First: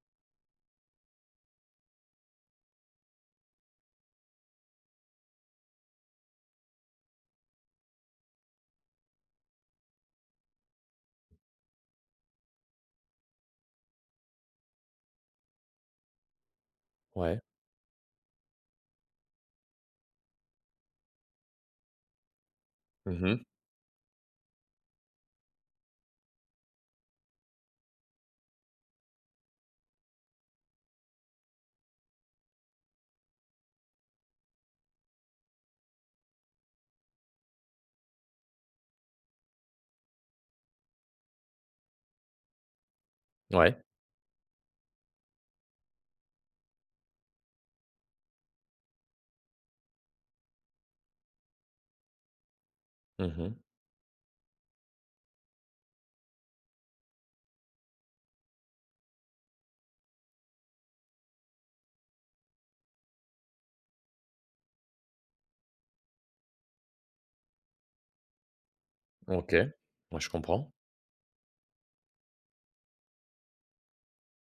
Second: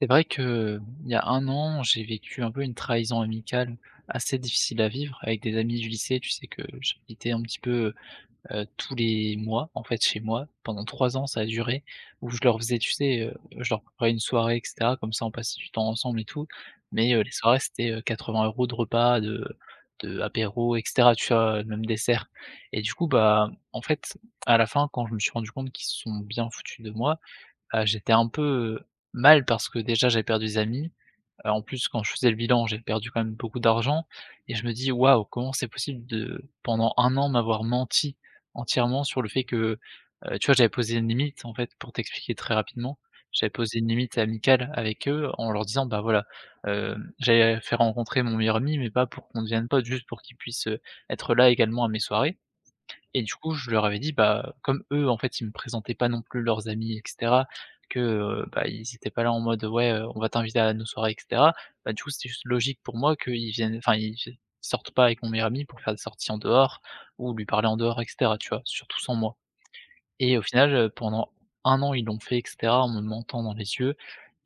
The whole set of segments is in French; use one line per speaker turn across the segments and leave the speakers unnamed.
C'est vrai que il y a un an, j'ai vécu un peu une trahison amicale assez difficile à vivre avec des amis du lycée. Tu sais que j'habitais un petit peu, tous les mois, en fait, chez moi. Pendant 3 ans, ça a duré, où je leur faisais, tu sais, je leur préparais une soirée et cetera, comme ça on passait du temps ensemble et tout. Mais, les
Ouais.
soirées, c'était, 80 € de repas, de apéro et cetera, tu vois? Même dessert. Et du coup,
Mmh.
bah, en fait, à la fin, quand je me suis rendu compte qu'ils se sont bien foutus de moi, j'étais un peu mal parce que déjà j'avais perdu des amis. En plus quand je faisais le bilan, j'ai perdu quand même beaucoup d'argent et je me dis: «Waouh, comment c'est possible de pendant un an m'avoir menti entièrement sur le fait que». Tu vois, j'avais posé une limite en fait pour t'expliquer très rapidement. J'avais
Ouais.
posé une limite amicale avec eux en leur disant: «Bah, voilà, j'avais fait rencontrer mon meilleur ami mais pas pour qu'on devienne potes, juste pour qu'il puisse, être là également à mes soirées». Et du coup,
Mmh.
je leur avais dit, bah, comme eux, en fait, ils me présentaient pas non plus leurs amis et cetera, que, bah, ils étaient pas là en mode: «Ouais, on va t'inviter à nos soirées» et cetera. Bah, du coup, c'était juste logique pour moi qu'ils viennent enfin, ils vi sortent pas avec mon meilleur ami pour faire des sorties en dehors ou lui parler en dehors et cetera, tu vois? Surtout sans moi.
OK. Moi je
Et au final,
comprends.
pendant un an, ils l'ont fait et cetera en me mentant dans les yeux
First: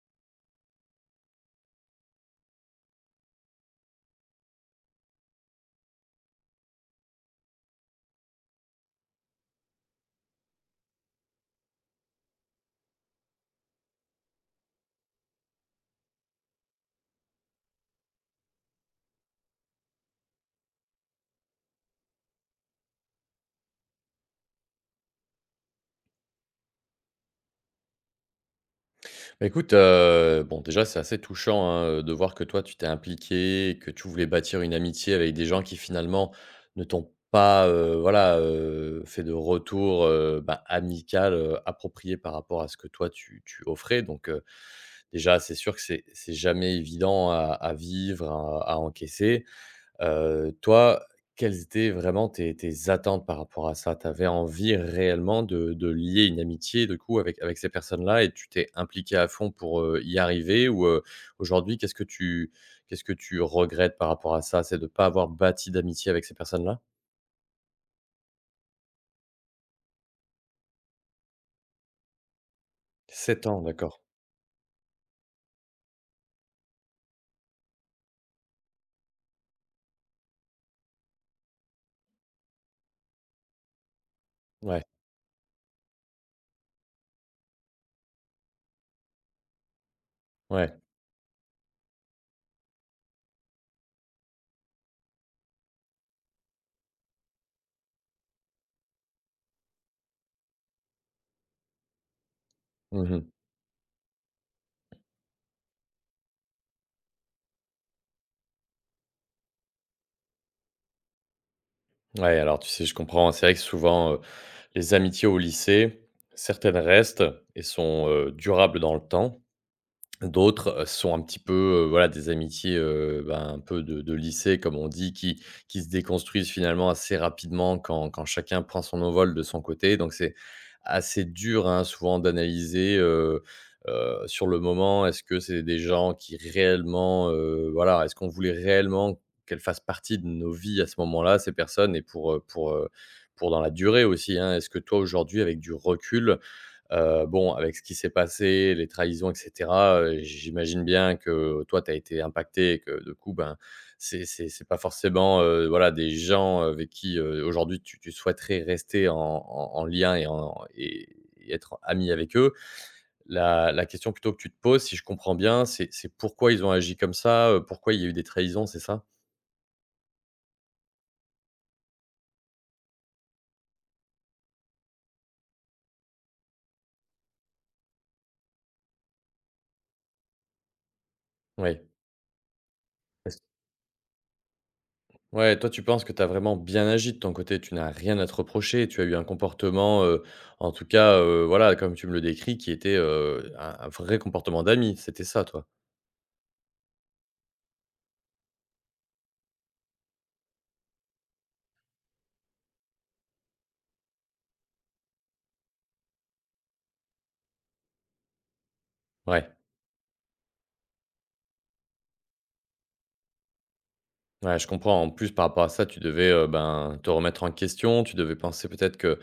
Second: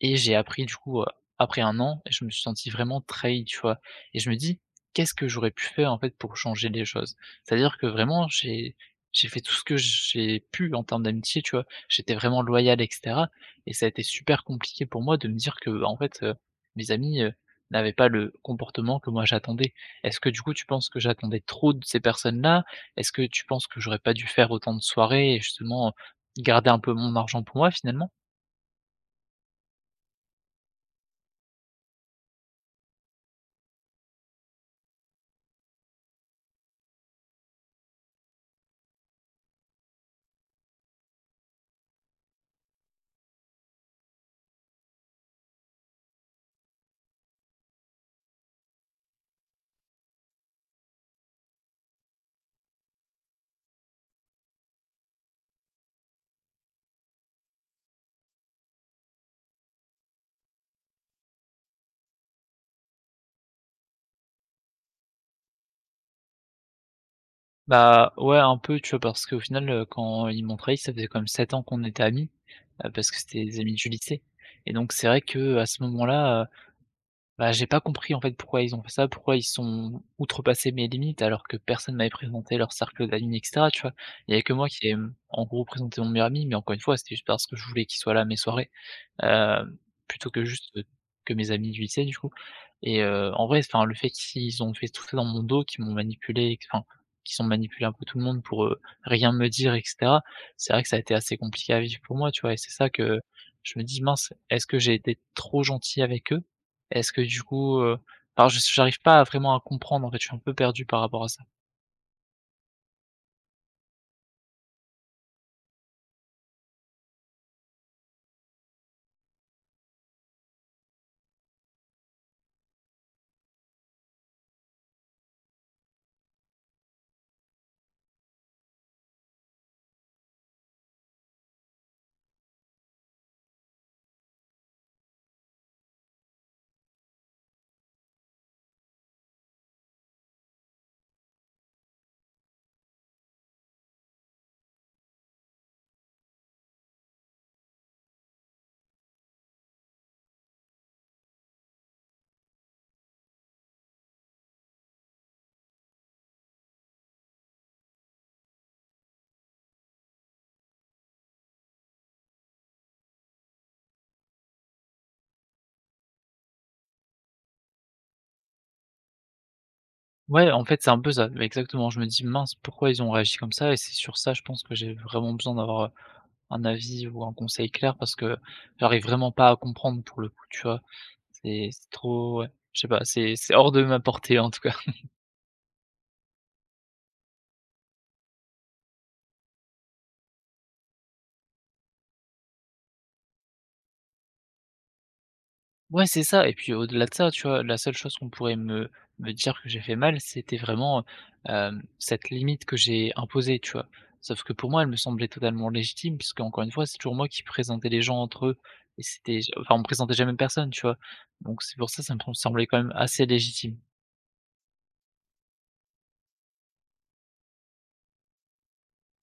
et j'ai appris du coup, après un an et je me suis senti vraiment trahi, tu vois? Et je me dis: «Qu'est-ce que j'aurais pu faire en fait pour changer les choses?» C'est-à-dire que vraiment j'ai fait tout ce que j'ai pu en termes d'amitié, tu vois? J'étais vraiment loyal et cetera et ça a été super compliqué pour moi de me dire que, bah, en fait, mes amis, n'avaient pas le comportement que moi j'attendais. Est-ce que du coup tu penses que j'attendais trop de ces personnes-là? Est-ce que tu penses que j'aurais pas dû faire autant de soirées et justement, garder un peu mon argent pour moi finalement?
Bah, écoute, bon, déjà, c'est assez touchant, hein, de voir que toi, tu t'es impliqué, et que tu voulais bâtir une amitié avec des gens qui, finalement, ne t'ont pas, voilà, fait de retour, bah, amical, approprié par rapport à ce que toi, tu offrais. Déjà, c'est sûr que c'est jamais évident à vivre, à encaisser. Toi, quelles étaient vraiment tes attentes par rapport à ça? Tu avais envie réellement de lier une amitié, du coup, avec ces personnes-là et tu t'es impliqué à fond pour, y arriver? Ou, aujourd'hui, qu'est-ce que tu regrettes par rapport à ça? C'est de ne pas avoir bâti d'amitié avec ces personnes-là?
Bah, ouais un peu, tu vois? Parce qu'au final, quand ils m'ont trahi, ça faisait quand même 7 ans qu'on était amis, parce que c'était
7
des
ans,
amis du
d'accord.
lycée et donc c'est vrai qu'à ce moment-là, bah, j'ai pas compris en fait pourquoi ils ont fait ça, pourquoi ils sont outrepassé mes limites alors que personne m'avait présenté leur cercle d'amis et cetera, tu vois? Il y avait que moi
Ouais,
qui ai, en gros présenté mon meilleur ami, mais encore une fois, c'était juste parce que je voulais qu'il soit là à mes soirées, Hem, plutôt que juste,
ouais.
que mes amis du lycée, du coup. Et en vrai, enfin, le fait qu'ils ont fait tout ça dans mon dos, qu'ils m'ont manipulé, et que enfin, qu'ils ont manipulé un peu tout le monde pour, rien me dire et cetera, c'est vrai que ça a été assez compliqué à vivre pour moi, tu vois? Et c'est ça que
Mmh.
je me dis: «Mince, est-ce que j'ai été trop gentil avec eux?» Est-ce que du coup, alors je j'arrive pas à vraiment à comprendre, en fait, je suis un peu perdu par rapport à ça.
Ouais, alors, tu sais, je comprends, hein. C'est vrai que souvent, les amitiés au lycée, certaines restent et sont, durables dans le temps. D'autres, sont un petit peu, voilà, des amitiés, ben, un peu de lycée comme on dit, qui se déconstruisent finalement assez rapidement quand quand chacun prend son envol de son côté. Donc c'est assez dur, hein, souvent d'analyser, sur le moment, est-ce que c'est des gens qui réellement, voilà, est-ce qu'on voulait réellement qu'elles fassent partie de nos vies à ce moment-là, ces personnes? Et pour, pour dans la durée aussi, hein. Est-ce que toi aujourd'hui avec du recul, bon, avec ce qui s'est passé, les trahisons et cetera, j'imagine bien que toi, tu as été impacté et que, de coup, ben, c'est pas forcément, voilà, des gens avec qui, aujourd'hui, tu souhaiterais rester en en lien et en et être ami avec eux. La question plutôt que tu te poses, si je comprends bien, c'est pourquoi ils ont agi comme ça, pourquoi il y a eu des trahisons, c'est ça?
Ouais, en fait, c'est un peu ça, exactement. Je me dis: «Mince, pourquoi ils ont réagi comme ça?» Et c'est sur ça, je pense que j'ai vraiment besoin d'avoir un avis ou un conseil clair parce que j'arrive vraiment pas à comprendre pour le coup, tu vois? C'est
Oui.
c'est trop, ouais, je sais pas, c'est hors de ma portée en tout cas.
Ouais, toi, tu penses que tu as vraiment bien agi de ton côté, tu n'as rien à te reprocher, tu as eu un comportement, en tout cas, voilà, comme tu me le décris, qui était, un vrai comportement d'ami, c'était ça, toi?
Ouais, c'est ça et puis au-delà de ça, tu vois, la seule chose qu'on pourrait me dire que j'ai fait mal, c'était vraiment, cette limite que j'ai imposée, tu vois? Sauf que pour moi, elle me semblait totalement légitime puisque encore une fois, c'est toujours moi qui présentais les gens entre eux et c'était
Ouais,
enfin, on me présentait jamais personne, tu vois? Donc c'est pour ça, ça me semblait quand même assez légitime.
ouais, je comprends. En plus, par rapport à ça, tu devais, ben, te remettre en question, tu devais penser peut-être que,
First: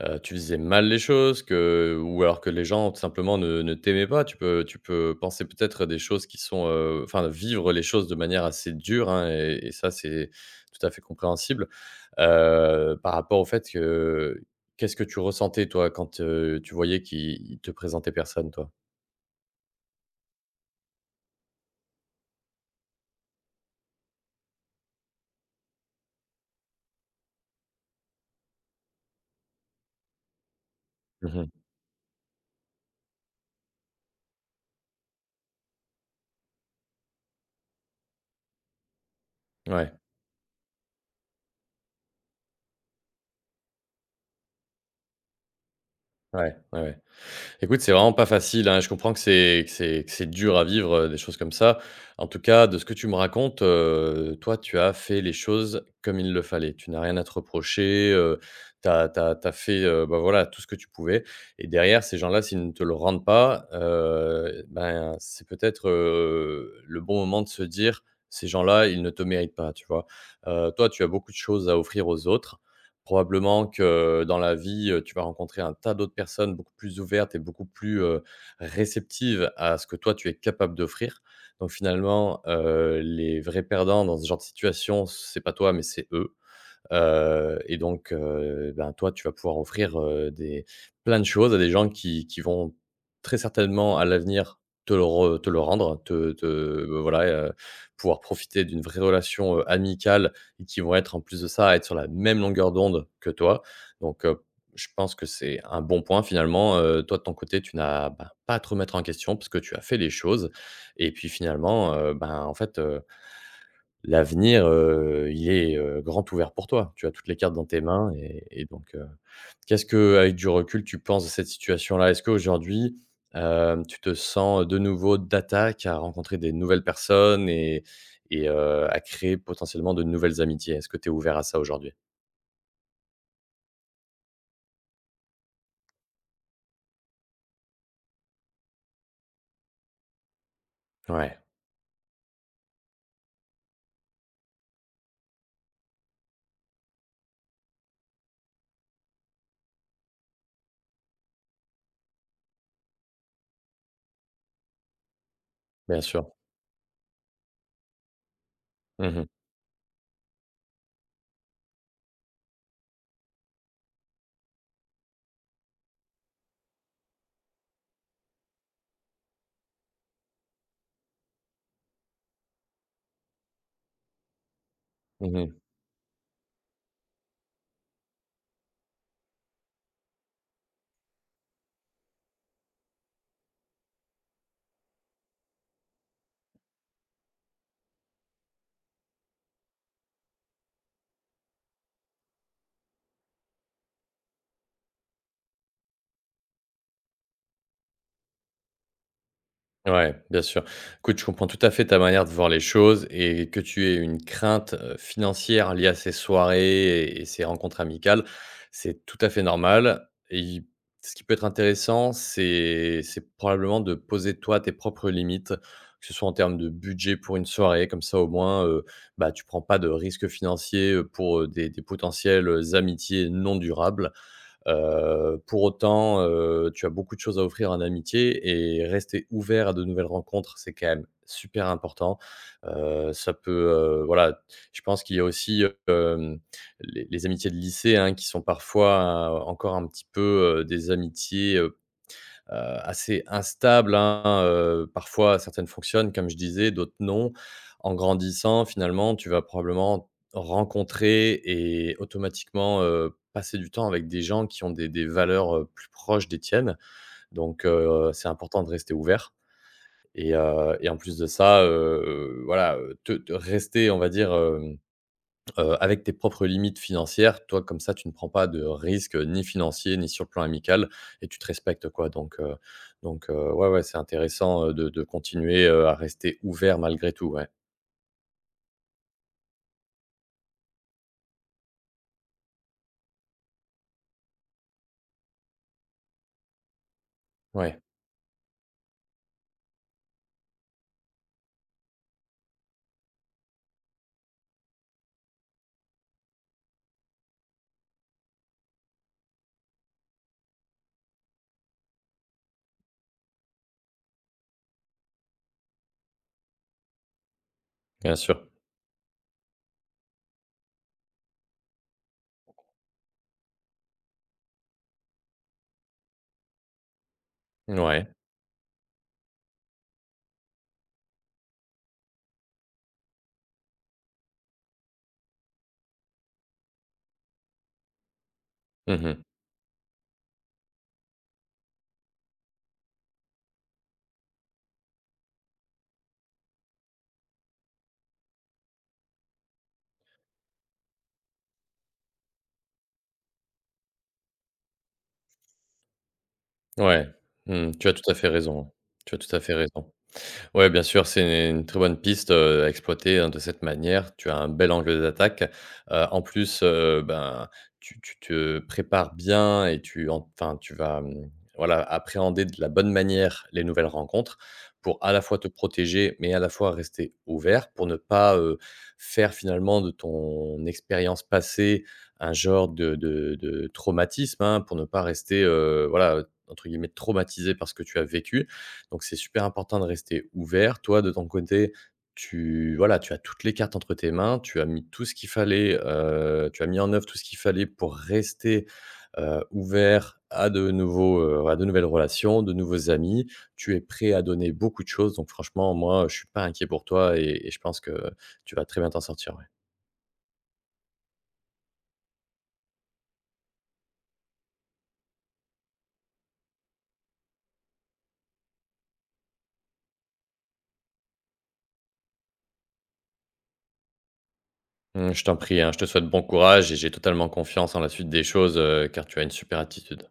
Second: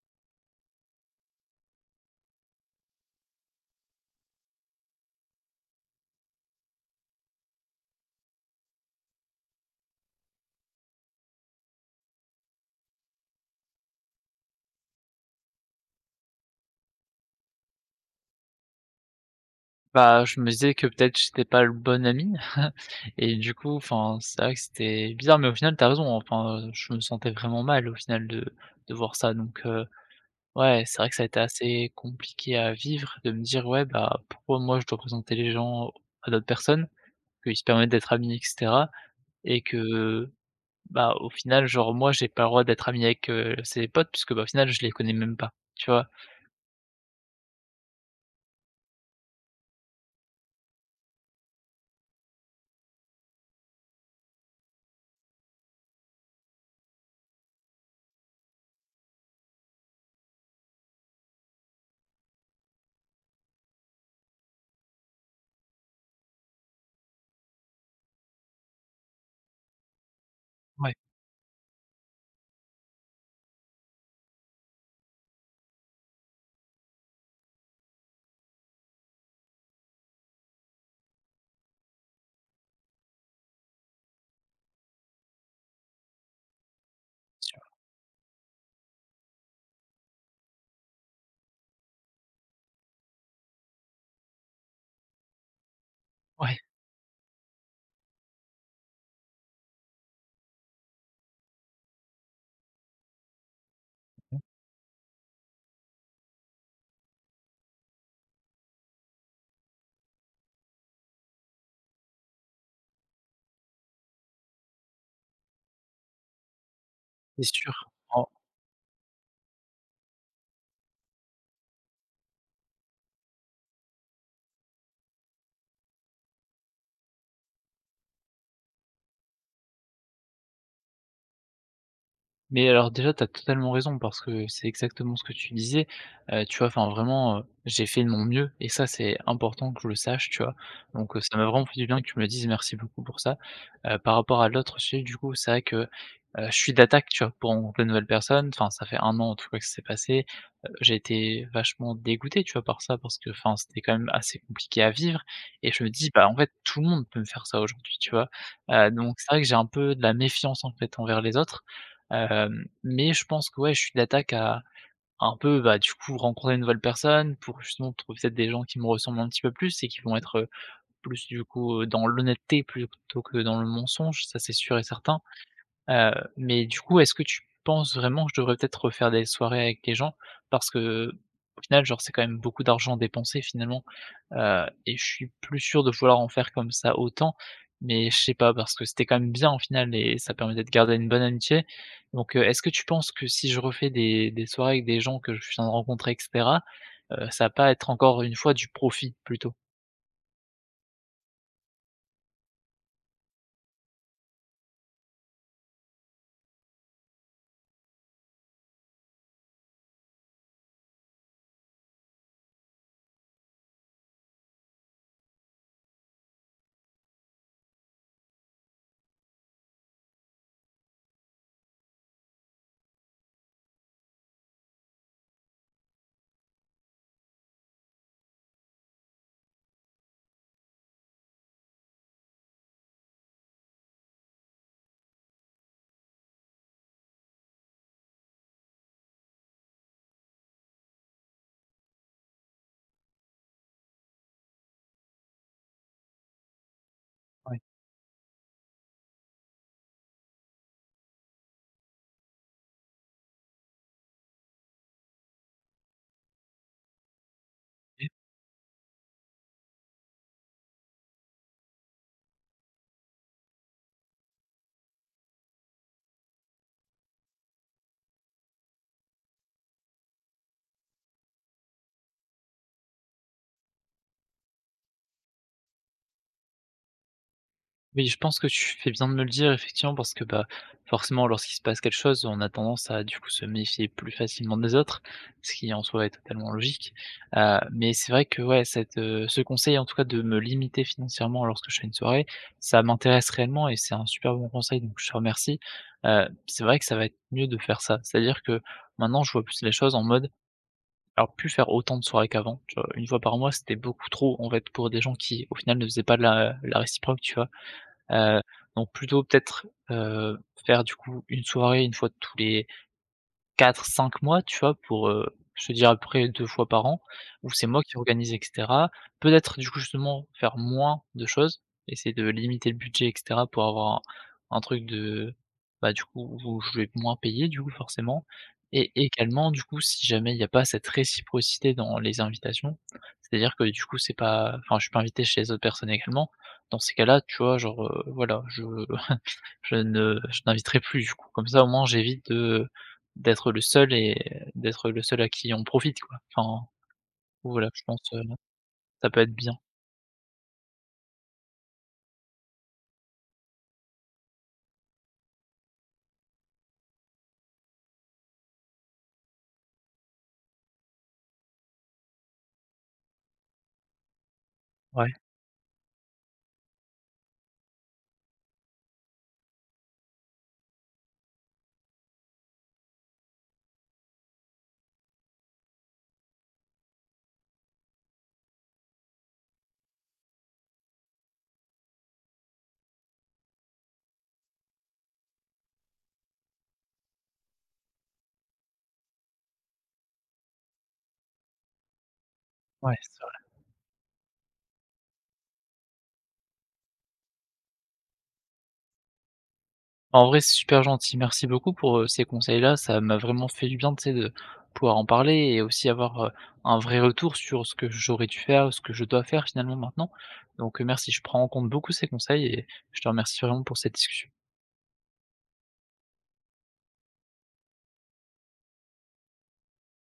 tu faisais mal les choses, que ou alors que les gens, tout simplement, ne ne t'aimaient pas. Tu peux penser peut-être des choses qui sont, enfin, vivre les choses de manière assez dure, hein, et ça, c'est tout à fait compréhensible. Par rapport au fait que qu'est-ce que tu ressentais toi quand, tu voyais qu'il ils te présentait personne toi?
Bah, je me disais que peut-être j'étais pas le bon ami et du coup, enfin, c'est vrai que c'était bizarre, mais au final, t'as raison, enfin, je me sentais vraiment mal au final de voir ça donc, ouais, c'est vrai que ça a été
Mmh.
assez compliqué à vivre de me dire: «Ouais, bah, pourquoi moi je dois présenter les gens à d'autres personnes, qu'ils se permettent d'être amis et cetera et
Ouais,
que, bah, au final, genre moi, j'ai pas le droit d'être ami avec, ses potes puisque, bah, au final, je les connais même pas». Tu vois?
ouais, ouais, ouais. Écoute, c'est vraiment pas facile, hein, je comprends que c'est dur à vivre, des choses comme ça. En tout cas, de ce que tu me racontes, toi, tu as fait les choses comme il le fallait. Tu n'as rien à te reprocher, tu as fait, bah, voilà, tout ce que tu pouvais, et derrière, ces gens-là, s'ils ne te le rendent pas, ben, c'est peut-être, le bon moment de se dire: «Ces gens-là, ils ne te méritent pas», tu vois? Toi,
Ouais,
tu as beaucoup de choses à offrir aux autres. Probablement que dans la vie, tu vas rencontrer un tas d'autres personnes beaucoup plus ouvertes et beaucoup plus, réceptives à ce que toi tu es capable d'offrir. Donc finalement, les vrais perdants dans ce genre de situation, c'est pas toi, mais c'est eux.
c'est sûr,
Ben, toi, tu vas pouvoir offrir, des plein de choses à des gens qui vont très certainement à l'avenir te le rendre,
ouais,
voilà, pouvoir profiter d'une vraie relation, amicale et qui vont être en plus de ça, à être sur la même longueur d'onde que toi. Donc heu, je pense que c'est un bon point finalement, toi de ton côté, tu n'as, bah, pas à te remettre en question parce que tu as fait les choses. Et puis finalement, ben, en fait, l'avenir, il est, grand ouvert pour toi. Tu as toutes les
c'est
cartes dans
sûr.
tes mains, et donc, qu'est-ce que, avec du recul, tu penses de cette situation-là? Est-ce qu'aujourd'hui, hem, tu te sens de nouveau d'attaque à rencontrer des nouvelles personnes, et à créer potentiellement de nouvelles amitiés? Est-ce que tu es ouvert à ça aujourd'hui?
Mais alors déjà, tu as totalement raison parce que c'est exactement ce que tu disais. Tu vois, enfin vraiment, j'ai fait de mon mieux et ça, c'est important que je le sache, tu vois? Donc, ça
Ouais,
m'a vraiment fait du bien que tu me le dises, merci beaucoup pour ça. Par rapport à l'autre sujet, du coup, c'est vrai que, je suis d'attaque, tu vois, pour rencontrer de nouvelles personnes. Enfin, ça fait un an en tout cas que ça s'est passé. J'ai été vachement dégoûté, tu vois, par ça parce que, enfin, c'était quand même assez compliqué à vivre et je me
bien
dis:
sûr.
«Bah, en fait, tout le monde peut me faire ça aujourd'hui», tu vois? Heu,
Mmh
donc c'est
mh.
vrai que j'ai un peu de la méfiance, en fait, envers les autres. Mais je pense que ouais, je suis d'attaque à un peu, bah, du coup, rencontrer une nouvelle personne pour justement trouver peut-être des gens qui me ressemblent un petit peu plus et qui vont être, plus du coup, dans l'honnêteté plutôt que dans le mensonge, ça c'est sûr et certain.
Mmh.
Mais du coup, est-ce que tu penses vraiment que je devrais peut-être refaire des soirées avec les gens? Parce que au final, genre, c'est quand même beaucoup d'argent dépensé finalement, et je suis plus sûr de vouloir en faire comme ça autant. Mais je sais pas, parce que c'était quand même bien au final et ça permettait de garder une bonne amitié. Donc, est-ce que tu penses que si je refais des soirées avec des gens que je viens de rencontrer et cetera, ça va pas être encore une fois du profit plutôt?
Ouais, bien sûr. Écoute, je comprends tout à fait ta manière de voir les choses, et que tu aies une crainte, financière liée à ces soirées et ces rencontres amicales, c'est tout à fait normal. Et il ce qui peut être intéressant, c'est probablement de poser toi tes propres limites, que ce soit en termes de budget pour une soirée, comme ça au moins, bah, tu prends pas de risques financiers, pour, des potentielles amitiés non durables. Pour autant, tu as beaucoup de choses à offrir en amitié, et rester ouvert à de nouvelles rencontres, c'est quand même super important. Ça peut, voilà, je pense qu'il y a aussi, hem, les amitiés de lycée, hein, qui sont parfois encore un petit peu, des amitiés, heu, assez instables, hein, parfois certaines fonctionnent comme je disais, d'autres non.
Ouais.
En grandissant finalement, tu vas probablement rencontrer et automatiquement, passer du temps avec des gens qui ont des valeurs, plus proches des tiennes. C'est important de rester ouvert. Et en plus de ça, voilà, te rester on va dire, hem avec tes propres limites financières. Toi, comme ça, tu ne prends pas de risques, ni financiers, ni sur le plan amical, et tu te respectes, quoi. Ouais, ouais, c'est intéressant, de continuer, à rester ouvert malgré tout, ouais.
Oui, je pense que tu fais bien de me le dire effectivement parce que, bah, forcément lorsqu'il se passe quelque chose, on a tendance à du coup se méfier plus facilement des autres, ce qui en soi est totalement logique. Heu,
Ouais,
mais c'est vrai que ouais, ce conseil en tout cas de me limiter financièrement lorsque je fais une soirée, ça m'intéresse réellement et c'est un super bon conseil donc je te remercie. C'est vrai que ça va être mieux de faire ça. C'est-à-dire que maintenant je vois plus les choses en mode alors plus faire autant de soirées qu'avant, tu vois? 1 fois par mois c'était beaucoup trop en fait pour des gens qui au final ne faisaient pas de la réciproque, tu vois?
bien
Heu,
sûr.
donc plutôt peut-être, faire du coup une soirée, une fois tous les quatre cinq mois, tu vois? Pour, je te dis à peu près 2 fois par an, où c'est moi qui
Ouais.
organise et cetera. Peut-être, du coup, justement, faire moins de choses, essayer de limiter le budget et cetera pour avoir un truc de bah, du coup, où je vais moins payer, du coup, forcément et
Mmh.
également, du coup, si jamais il y a pas cette réciprocité dans les invitations, c'est-à-dire que, du coup, c'est pas enfin, je suis pas invité chez les autres personnes également. Dans ces cas-là, tu vois? Genre, voilà, je je ne je n'inviterai plus, du coup. Comme ça, au moins, j'évite de D'être le seul et d'être le seul à qui on profite, quoi. Enfin,
Ouais.
voilà,
Mmh,
je
tu as
pense,
tout à fait raison.
ça
Tu as
peut être
tout à
bien.
fait raison. Ouais, bien sûr, c'est une très bonne piste, à exploiter, hein, de cette manière. Tu as un bel angle d'attaque. En plus, ben, tu te prépares bien et tu vas, mmh, voilà, appréhender de la bonne manière les nouvelles rencontres, pour
Ouais,
à la fois te protéger, mais à la fois rester ouvert pour ne pas, faire finalement de ton expérience passée un genre de traumatisme, hein, pour ne pas rester, voilà, entre guillemets «traumatisé» par ce que tu as vécu. Donc c'est super important de rester ouvert. Toi, de ton côté, tu as toutes les cartes entre tes mains, tu as mis tout ce qu'il fallait, tu as mis en œuvre tout ce qu'il fallait pour rester, ouvert à de nouveaux, à de nouvelles relations, de nouveaux
ouais, c'est
amis.
vrai.
Tu es prêt à donner beaucoup de choses, donc franchement, moi, je suis pas inquiet pour toi, et je pense que tu vas très bien t'en sortir, ouais.
En vrai, c'est super gentil. Merci beaucoup pour, ces conseils-là. Ça m'a vraiment fait du bien, tu sais, de pouvoir en parler et aussi avoir, un vrai retour sur ce que j'aurais dû faire, ce que je dois faire finalement maintenant. Donc, merci, je prends en compte beaucoup ces conseils et je te remercie vraiment pour cette discussion.
Mmh, je t'en prie, hein, je te souhaite bon courage et j'ai totalement confiance en la suite des choses, car tu as une super attitude.